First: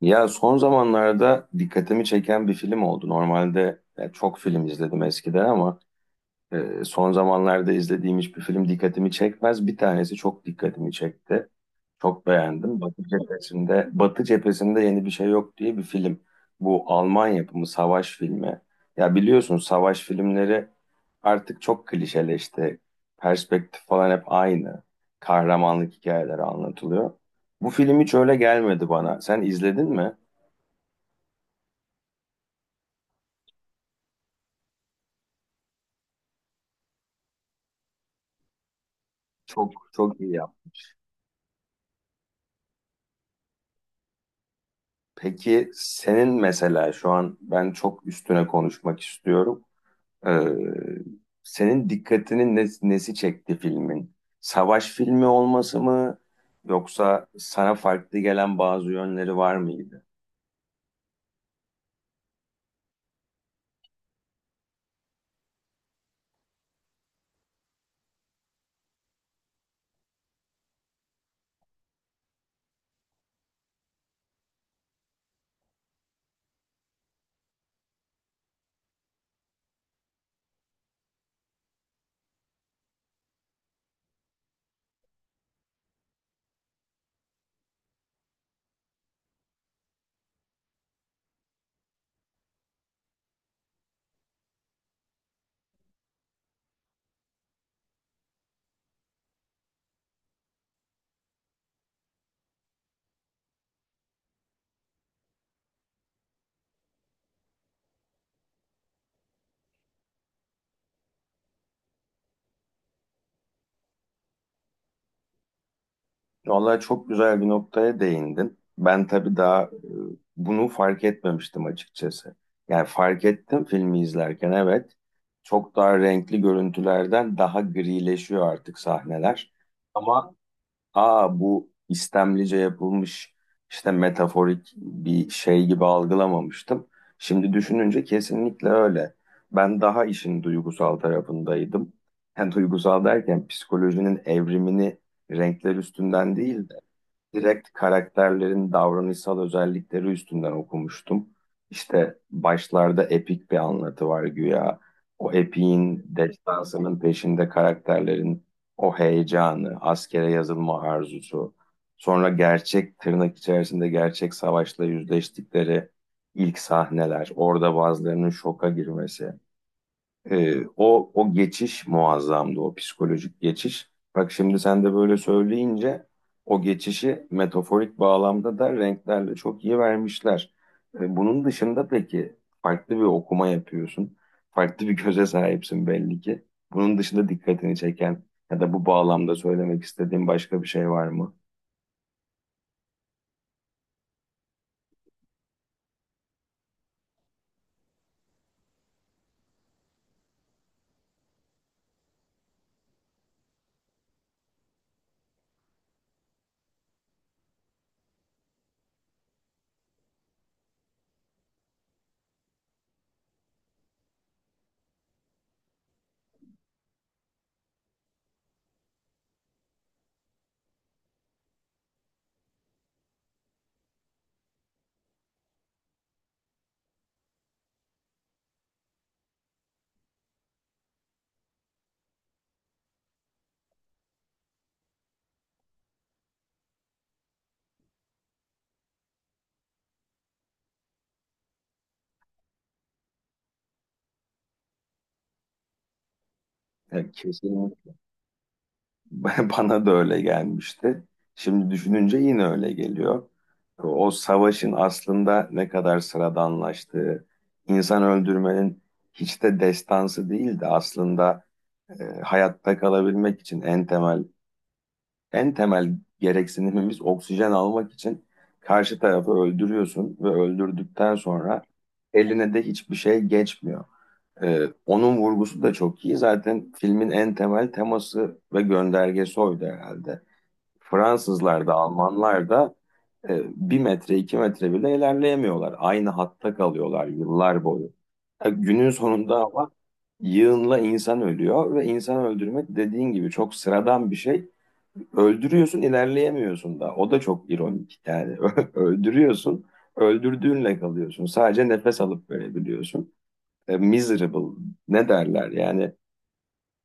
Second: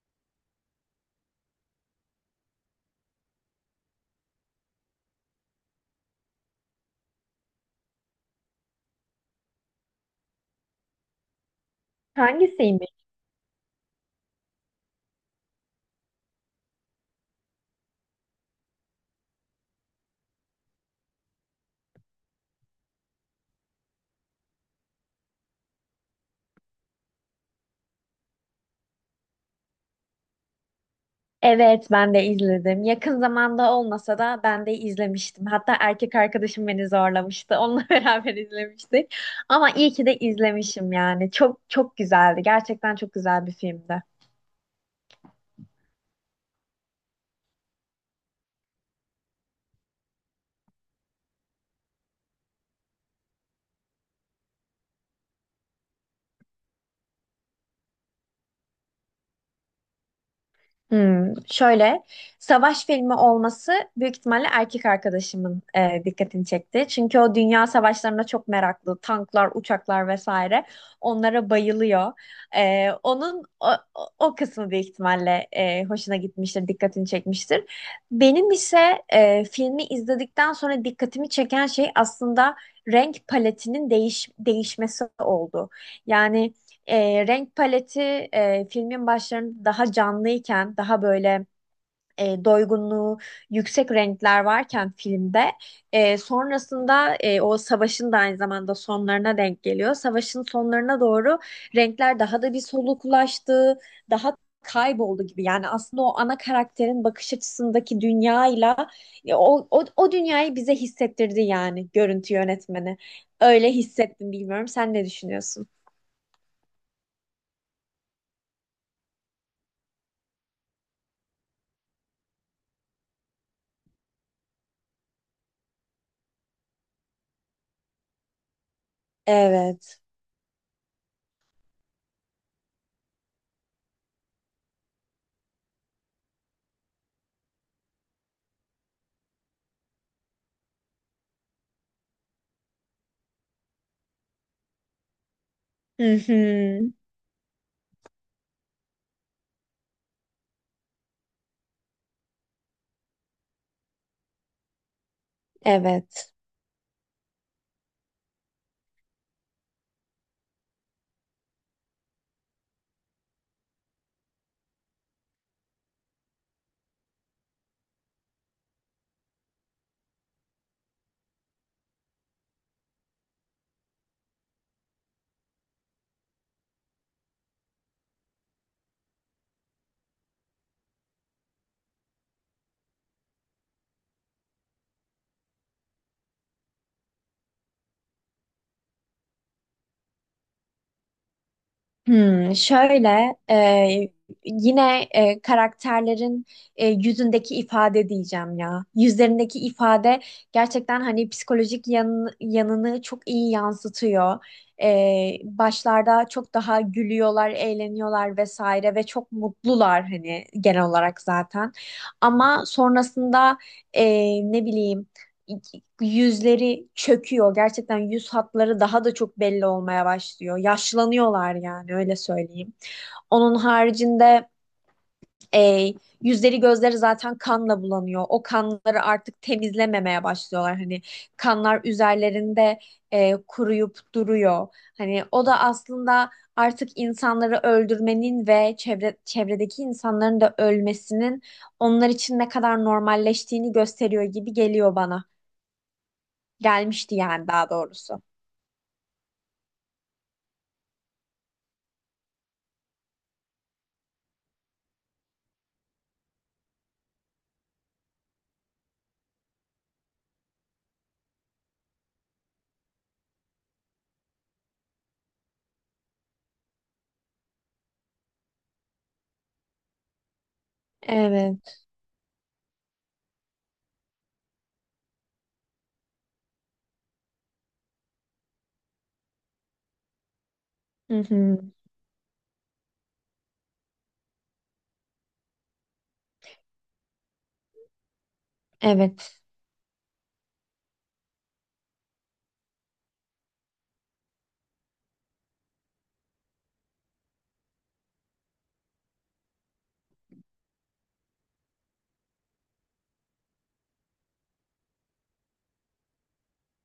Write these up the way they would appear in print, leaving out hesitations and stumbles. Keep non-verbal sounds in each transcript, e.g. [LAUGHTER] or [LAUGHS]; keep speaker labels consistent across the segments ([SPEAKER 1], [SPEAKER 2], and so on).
[SPEAKER 1] Ya son zamanlarda dikkatimi çeken bir film oldu. Normalde ya çok film izledim eskiden ama son zamanlarda izlediğim hiçbir film dikkatimi çekmez. Bir tanesi çok dikkatimi çekti. Çok beğendim.
[SPEAKER 2] Hangisiymiş?
[SPEAKER 1] Batı cephesinde, Batı cephesinde yeni bir şey yok diye bir film. Bu Alman yapımı savaş filmi. Ya biliyorsun savaş filmleri artık çok klişeleşti. Perspektif falan hep aynı. Kahramanlık hikayeleri anlatılıyor. Bu film hiç öyle gelmedi bana. Sen izledin mi?
[SPEAKER 2] Evet, ben de izledim. Yakın zamanda olmasa da ben de izlemiştim. Hatta erkek arkadaşım beni zorlamıştı. Onunla [LAUGHS] beraber izlemiştik. Ama
[SPEAKER 1] Çok
[SPEAKER 2] iyi ki de
[SPEAKER 1] çok iyi yap.
[SPEAKER 2] izlemişim yani. Çok çok güzeldi. Gerçekten çok güzel bir filmdi.
[SPEAKER 1] Peki senin mesela şu an ben çok üstüne konuşmak istiyorum. Ee, Senin nesi çekti filmin? Savaş filmi olması mı yoksa sana farklı gelen bazı yönleri var mıydı?
[SPEAKER 2] Hmm, şöyle savaş filmi olması büyük ihtimalle erkek arkadaşımın dikkatini çekti. Çünkü o dünya savaşlarına çok meraklı. Tanklar, uçaklar vesaire. Onlara bayılıyor. E, onun o, o o kısmı büyük ihtimalle hoşuna gitmiştir, dikkatini çekmiştir. Benim ise filmi izledikten sonra dikkatimi çeken şey aslında renk paletinin değişmesi oldu. Yani renk paleti filmin başlarında daha canlıyken, daha böyle doygunluğu yüksek renkler varken filmde sonrasında o savaşın da aynı zamanda sonlarına denk geliyor. Savaşın sonlarına doğru renkler daha da bir soluklaştı, daha kayboldu gibi. Yani aslında o ana karakterin bakış açısındaki dünyayla o dünyayı bize hissettirdi yani görüntü yönetmeni. Öyle hissettim bilmiyorum. Sen ne düşünüyorsun?
[SPEAKER 1] Vallahi çok güzel bir noktaya değindin. Ben tabii daha bunu fark etmemiştim açıkçası. Yani fark ettim filmi izlerken, evet. Çok daha renkli görüntülerden daha grileşiyor artık sahneler.
[SPEAKER 2] Evet.
[SPEAKER 1] Ama aa, bu istemlice yapılmış işte metaforik bir şey gibi algılamamıştım. Şimdi düşününce kesinlikle öyle. Ben daha işin duygusal tarafındaydım. Yani duygusal derken psikolojinin evrimini renkler
[SPEAKER 2] Hı
[SPEAKER 1] üstünden değil de
[SPEAKER 2] hı,
[SPEAKER 1] direkt karakterlerin davranışsal özellikleri üstünden okumuştum. İşte başlarda epik bir anlatı var güya. O epiğin
[SPEAKER 2] evet.
[SPEAKER 1] destansının peşinde karakterlerin o heyecanı, askere yazılma arzusu, sonra gerçek tırnak içerisinde gerçek savaşla yüzleştikleri ilk sahneler, orada bazılarının şoka girmesi. O geçiş muazzamdı, o psikolojik geçiş. Bak şimdi sen de böyle söyleyince o geçişi metaforik bağlamda da renklerle çok iyi vermişler. Bunun dışında peki farklı bir okuma yapıyorsun. Farklı bir göze sahipsin belli ki. Bunun dışında dikkatini çeken ya da bu bağlamda söylemek istediğin başka bir şey var mı?
[SPEAKER 2] Hmm, şöyle yine karakterlerin yüzündeki ifade diyeceğim ya. Yüzlerindeki ifade gerçekten hani psikolojik yanını çok iyi yansıtıyor. E, Başlarda çok daha gülüyorlar, eğleniyorlar vesaire ve çok mutlular hani genel olarak zaten. Ama sonrasında e, ne bileyim. Yüzleri çöküyor. Gerçekten yüz hatları daha da çok belli olmaya başlıyor. Yaşlanıyorlar yani öyle söyleyeyim. Onun haricinde e, yüzleri gözleri zaten kanla bulanıyor. O kanları artık temizlememeye başlıyorlar. Hani kanlar üzerlerinde kuruyup duruyor. Hani o da aslında artık insanları öldürmenin ve çevredeki insanların da ölmesinin onlar için ne kadar normalleştiğini gösteriyor gibi geliyor bana.
[SPEAKER 1] Yani
[SPEAKER 2] Gelmişti yani daha
[SPEAKER 1] kesin.
[SPEAKER 2] doğrusu.
[SPEAKER 1] [LAUGHS] Bana da öyle gelmişti. Şimdi düşününce yine öyle geliyor. O savaşın aslında ne kadar sıradanlaştığı, insan öldürmenin hiç de destansı değil de aslında hayatta kalabilmek için en temel en temel gereksinimimiz oksijen almak için karşı tarafı öldürüyorsun ve öldürdükten sonra
[SPEAKER 2] Evet.
[SPEAKER 1] eline de hiçbir şey geçmiyor. E, Onun vurgusu da çok iyi. Zaten filmin en temel teması ve göndergesi oydu herhalde.
[SPEAKER 2] Hı hı.
[SPEAKER 1] Fransızlar da Almanlar da bir metre iki metre bile ilerleyemiyorlar. Aynı hatta kalıyorlar yıllar boyu. Günün sonunda
[SPEAKER 2] Evet.
[SPEAKER 1] ama yığınla insan ölüyor ve insan öldürmek dediğin gibi çok sıradan bir şey. Öldürüyorsun, ilerleyemiyorsun da. O da çok ironik yani. [LAUGHS] Öldürüyorsun, öldürdüğünle kalıyorsun. Sadece nefes alıp verebiliyorsun. Miserable ne derler yani,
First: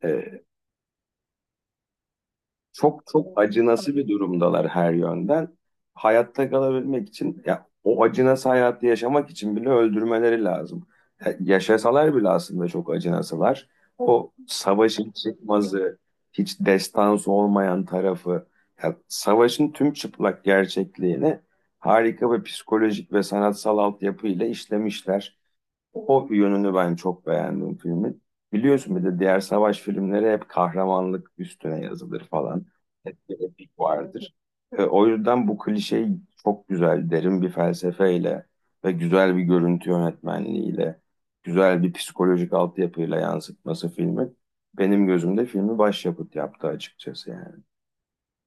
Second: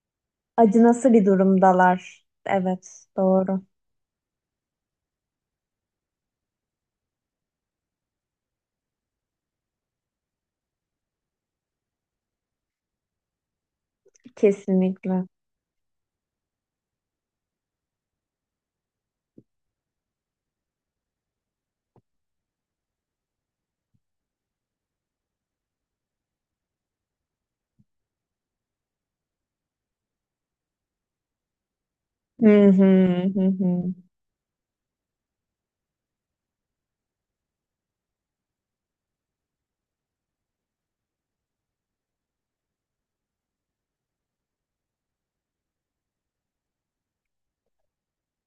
[SPEAKER 1] e,
[SPEAKER 2] Acı nasıl bir durumdalar?
[SPEAKER 1] çok
[SPEAKER 2] Evet.
[SPEAKER 1] çok
[SPEAKER 2] Doğru.
[SPEAKER 1] acınası bir durumdalar her yönden. Hayatta kalabilmek için ya o acınası hayatı yaşamak için bile öldürmeleri lazım. Yaşasalar bile aslında çok acınasılar. O savaşın
[SPEAKER 2] Kesinlikle.
[SPEAKER 1] çıkmazı, hiç destansı olmayan tarafı, ya savaşın tüm çıplak gerçekliğini harika bir psikolojik ve sanatsal altyapıyla işlemişler. O yönünü ben çok beğendim filmin. Biliyorsun bir de diğer savaş filmleri hep kahramanlık üstüne yazılır falan.
[SPEAKER 2] Hı hı,
[SPEAKER 1] Hep bir
[SPEAKER 2] hı
[SPEAKER 1] epik
[SPEAKER 2] hı.
[SPEAKER 1] vardır. O yüzden bu klişeyi çok güzel, derin bir felsefeyle ve güzel bir görüntü yönetmenliğiyle, güzel bir psikolojik altyapıyla yansıtması filmi benim gözümde filmi başyapıt yaptı açıkçası yani.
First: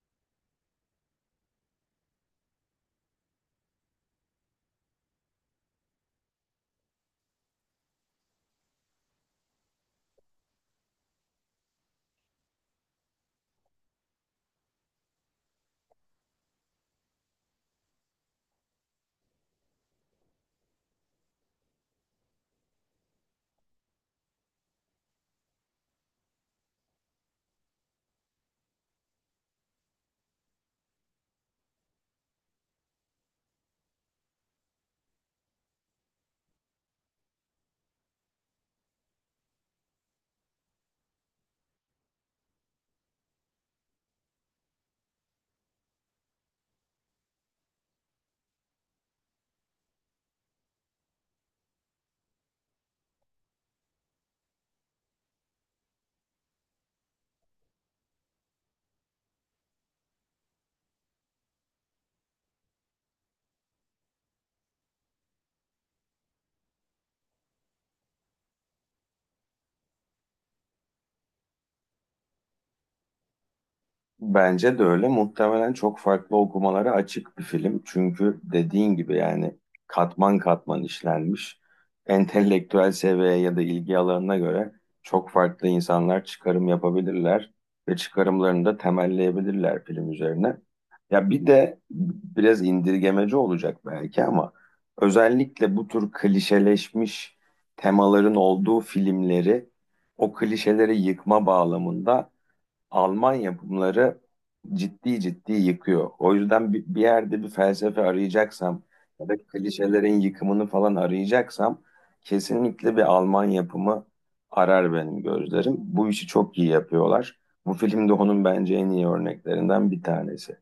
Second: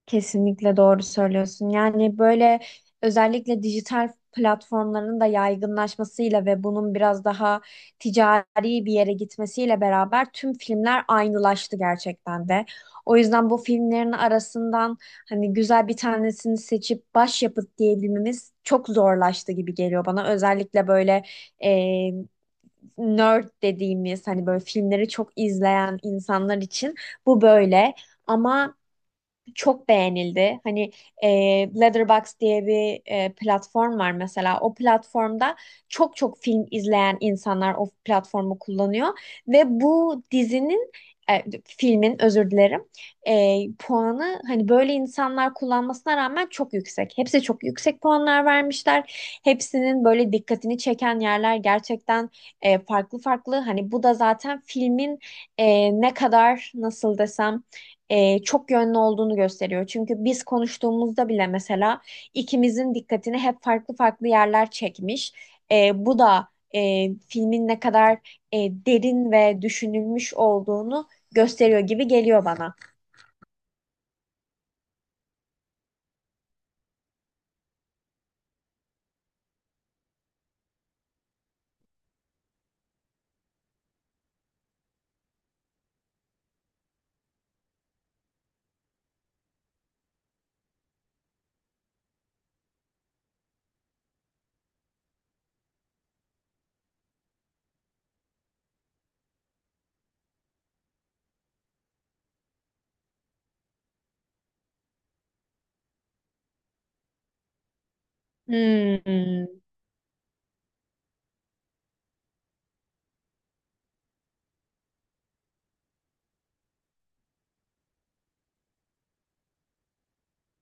[SPEAKER 2] Kesinlikle doğru söylüyorsun. Yani böyle özellikle dijital platformların da yaygınlaşmasıyla ve bunun biraz daha ticari bir yere gitmesiyle beraber tüm filmler aynılaştı gerçekten de. O yüzden bu filmlerin arasından hani güzel bir tanesini seçip başyapıt diyebilmemiz çok zorlaştı gibi geliyor bana. Özellikle böyle e, nerd dediğimiz hani böyle filmleri çok izleyen insanlar için bu böyle. Ama çok beğenildi. Hani e, Letterboxd diye bir platform var mesela. O platformda çok çok film izleyen insanlar o platformu kullanıyor ve bu dizinin filmin özür dilerim puanı hani böyle insanlar kullanmasına rağmen çok yüksek. Hepsi çok yüksek puanlar vermişler. Hepsinin böyle dikkatini çeken yerler gerçekten farklı farklı. Hani bu da zaten filmin ne kadar nasıl desem çok yönlü olduğunu gösteriyor. Çünkü biz konuştuğumuzda bile mesela ikimizin dikkatini hep farklı farklı yerler çekmiş. Bu da filmin ne kadar derin ve düşünülmüş olduğunu gösteriyor gibi geliyor bana.
[SPEAKER 1] Bence de öyle. Muhtemelen çok farklı okumalara açık bir film. Çünkü dediğin gibi yani katman katman işlenmiş. Entelektüel seviyeye ya da ilgi alanına göre çok farklı insanlar çıkarım yapabilirler ve çıkarımlarını da temelleyebilirler film üzerine. Ya bir de biraz indirgemeci olacak belki ama özellikle bu tür klişeleşmiş temaların olduğu filmleri o klişeleri yıkma bağlamında Almanya bunları ciddi ciddi yıkıyor. O yüzden bir yerde bir felsefe arayacaksam ya da
[SPEAKER 2] Hmm,
[SPEAKER 1] klişelerin yıkımını falan arayacaksam kesinlikle bir Alman yapımı arar benim gözlerim. Bu işi çok iyi yapıyorlar. Bu film de onun bence en iyi örneklerinden bir tanesi.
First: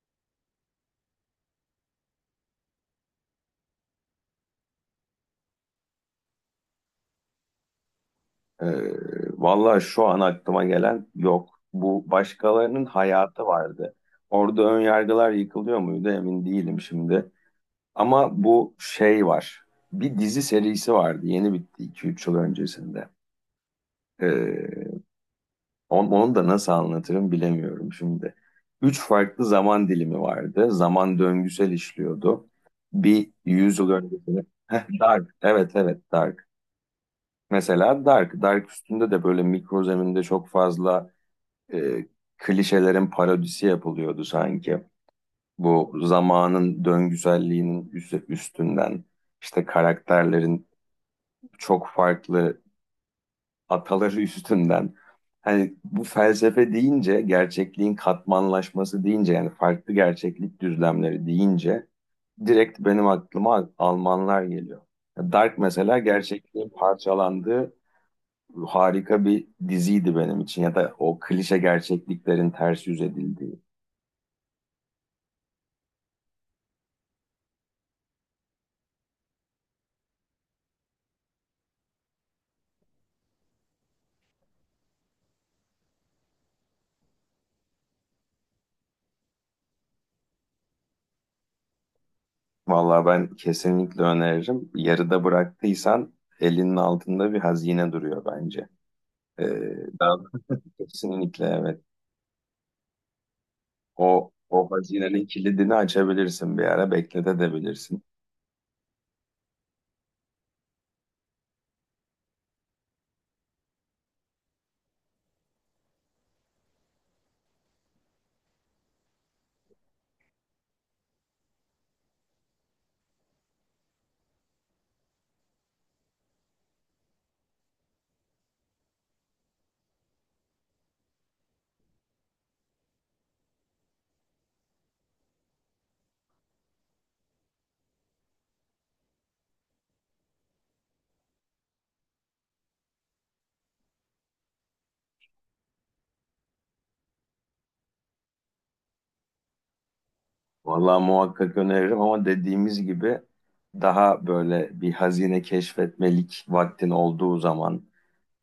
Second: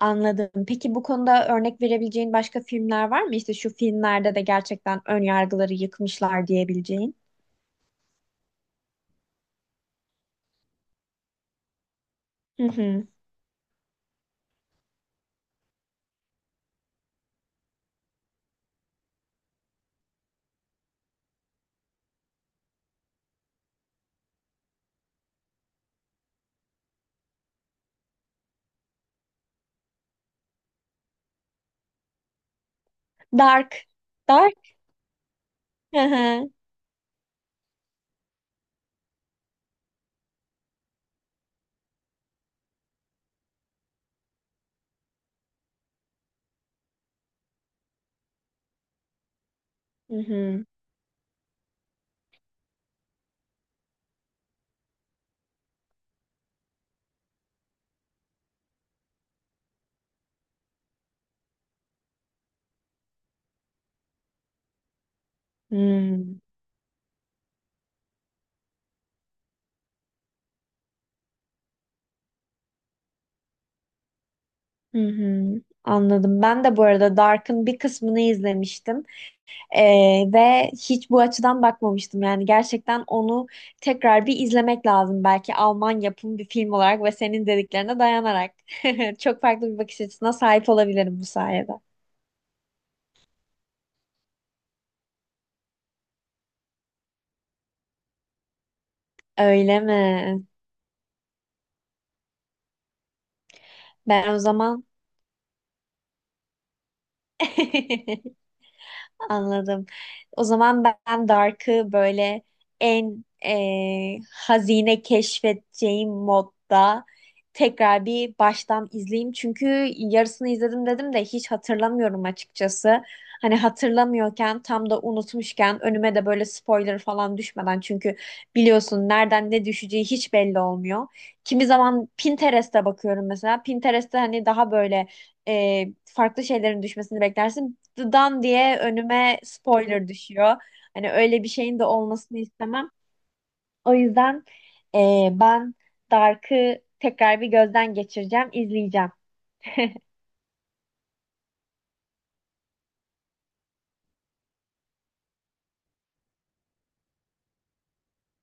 [SPEAKER 2] anladım. Peki bu konuda örnek verebileceğin başka filmler var mı? İşte şu filmlerde de gerçekten ön yargıları yıkmışlar diyebileceğin.
[SPEAKER 1] Ee, Vallahi şu an aklıma gelen yok. Bu
[SPEAKER 2] Hı
[SPEAKER 1] başkalarının
[SPEAKER 2] hı.
[SPEAKER 1] hayatı vardı. Orada ön yargılar yıkılıyor muydu emin değilim şimdi. Ama bu şey var. Bir dizi serisi vardı. Yeni bitti iki üç yıl öncesinde. Ee, Onu da nasıl anlatırım bilemiyorum şimdi. Üç farklı zaman dilimi vardı. Zaman döngüsel işliyordu. Bir 100
[SPEAKER 2] Dark.
[SPEAKER 1] yıl öncesinde.
[SPEAKER 2] Dark.
[SPEAKER 1] Heh, Dark. Evet,
[SPEAKER 2] Hı
[SPEAKER 1] evet, Dark.
[SPEAKER 2] hı.
[SPEAKER 1] Mesela Dark. Dark üstünde de böyle mikro zeminde çok fazla e, klişelerin parodisi yapılıyordu sanki. Bu zamanın döngüselliğinin üstünden işte
[SPEAKER 2] Hı hı.
[SPEAKER 1] karakterlerin çok farklı ataları [LAUGHS] üstünden. Hani bu felsefe deyince, gerçekliğin katmanlaşması deyince yani farklı gerçeklik düzlemleri deyince direkt benim aklıma Almanlar geliyor. Dark mesela
[SPEAKER 2] Hmm.
[SPEAKER 1] gerçekliğin parçalandığı harika bir diziydi benim için ya da o klişe gerçekliklerin ters yüz edildiği.
[SPEAKER 2] Hı hı, anladım. Ben de bu arada Dark'ın bir kısmını izlemiştim. Ve hiç bu açıdan bakmamıştım. Yani gerçekten onu tekrar bir izlemek lazım. Belki Alman yapım bir film olarak ve senin dediklerine dayanarak [LAUGHS] çok farklı bir bakış açısına sahip olabilirim bu sayede.
[SPEAKER 1] Vallahi ben kesinlikle öneririm. Yarıda bıraktıysan elinin altında bir hazine duruyor bence. Ee,
[SPEAKER 2] Öyle
[SPEAKER 1] Daha
[SPEAKER 2] mi?
[SPEAKER 1] kesinlikle evet.
[SPEAKER 2] Ben o
[SPEAKER 1] O
[SPEAKER 2] zaman
[SPEAKER 1] hazinenin kilidini açabilirsin, bir ara bekletebilirsin.
[SPEAKER 2] [LAUGHS] anladım. O zaman ben Dark'ı böyle en hazine keşfedeceğim modda tekrar bir baştan izleyeyim. Çünkü yarısını izledim dedim de hiç hatırlamıyorum açıkçası. Hani hatırlamıyorken tam da unutmuşken önüme de böyle spoiler falan düşmeden çünkü biliyorsun nereden ne düşeceği hiç belli olmuyor. Kimi zaman Pinterest'e bakıyorum mesela. Pinterest'te hani daha böyle farklı şeylerin düşmesini beklersin. Dan diye önüme spoiler düşüyor. Hani öyle bir şeyin de olmasını istemem. O yüzden ben Dark'ı tekrar bir gözden geçireceğim, izleyeceğim. [LAUGHS]
[SPEAKER 1] Vallahi muhakkak öneririm ama dediğimiz gibi daha böyle bir hazine keşfetmelik vaktin olduğu zaman,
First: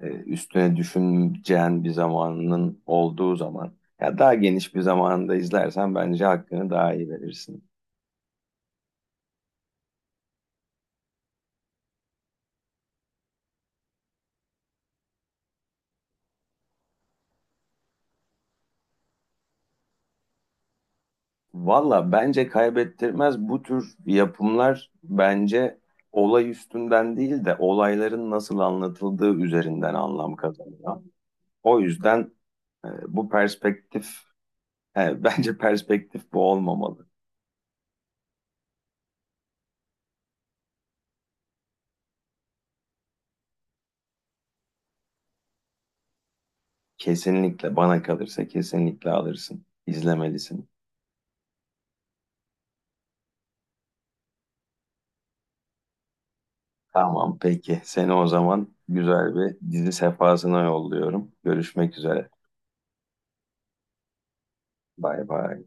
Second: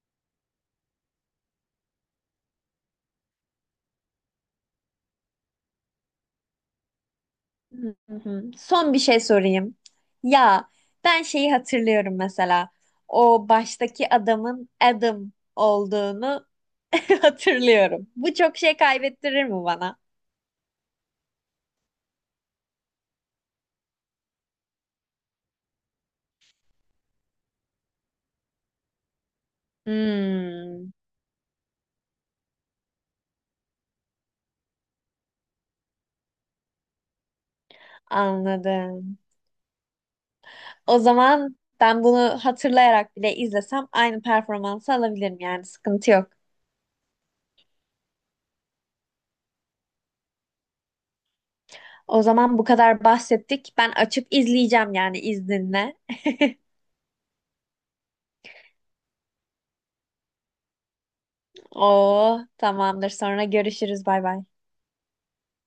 [SPEAKER 1] üstüne düşüneceğin bir zamanın olduğu zaman, ya daha geniş bir zamanında izlersen bence hakkını daha iyi verirsin.
[SPEAKER 2] Hı hı. Son bir şey sorayım. Ya ben şeyi hatırlıyorum mesela. O baştaki adamın Adam olduğunu [LAUGHS] hatırlıyorum. Bu çok şey kaybettirir mi bana?
[SPEAKER 1] Valla bence kaybettirmez, bu tür yapımlar bence olay üstünden değil de olayların nasıl anlatıldığı üzerinden anlam
[SPEAKER 2] Hmm,
[SPEAKER 1] kazanıyor. O yüzden e, bu perspektif, [LAUGHS] bence perspektif bu olmamalı.
[SPEAKER 2] anladım. O zaman ben bunu hatırlayarak bile izlesem aynı performansı alabilirim yani sıkıntı yok.
[SPEAKER 1] Kesinlikle bana kalırsa kesinlikle alırsın, izlemelisin.
[SPEAKER 2] O zaman bu kadar bahsettik. Ben açıp izleyeceğim yani izninle.
[SPEAKER 1] Tamam, peki. Seni o zaman güzel bir dizi sefasına yolluyorum. Görüşmek üzere.
[SPEAKER 2] Oo tamamdır. Sonra görüşürüz. Bay bay.
[SPEAKER 1] Bay bay.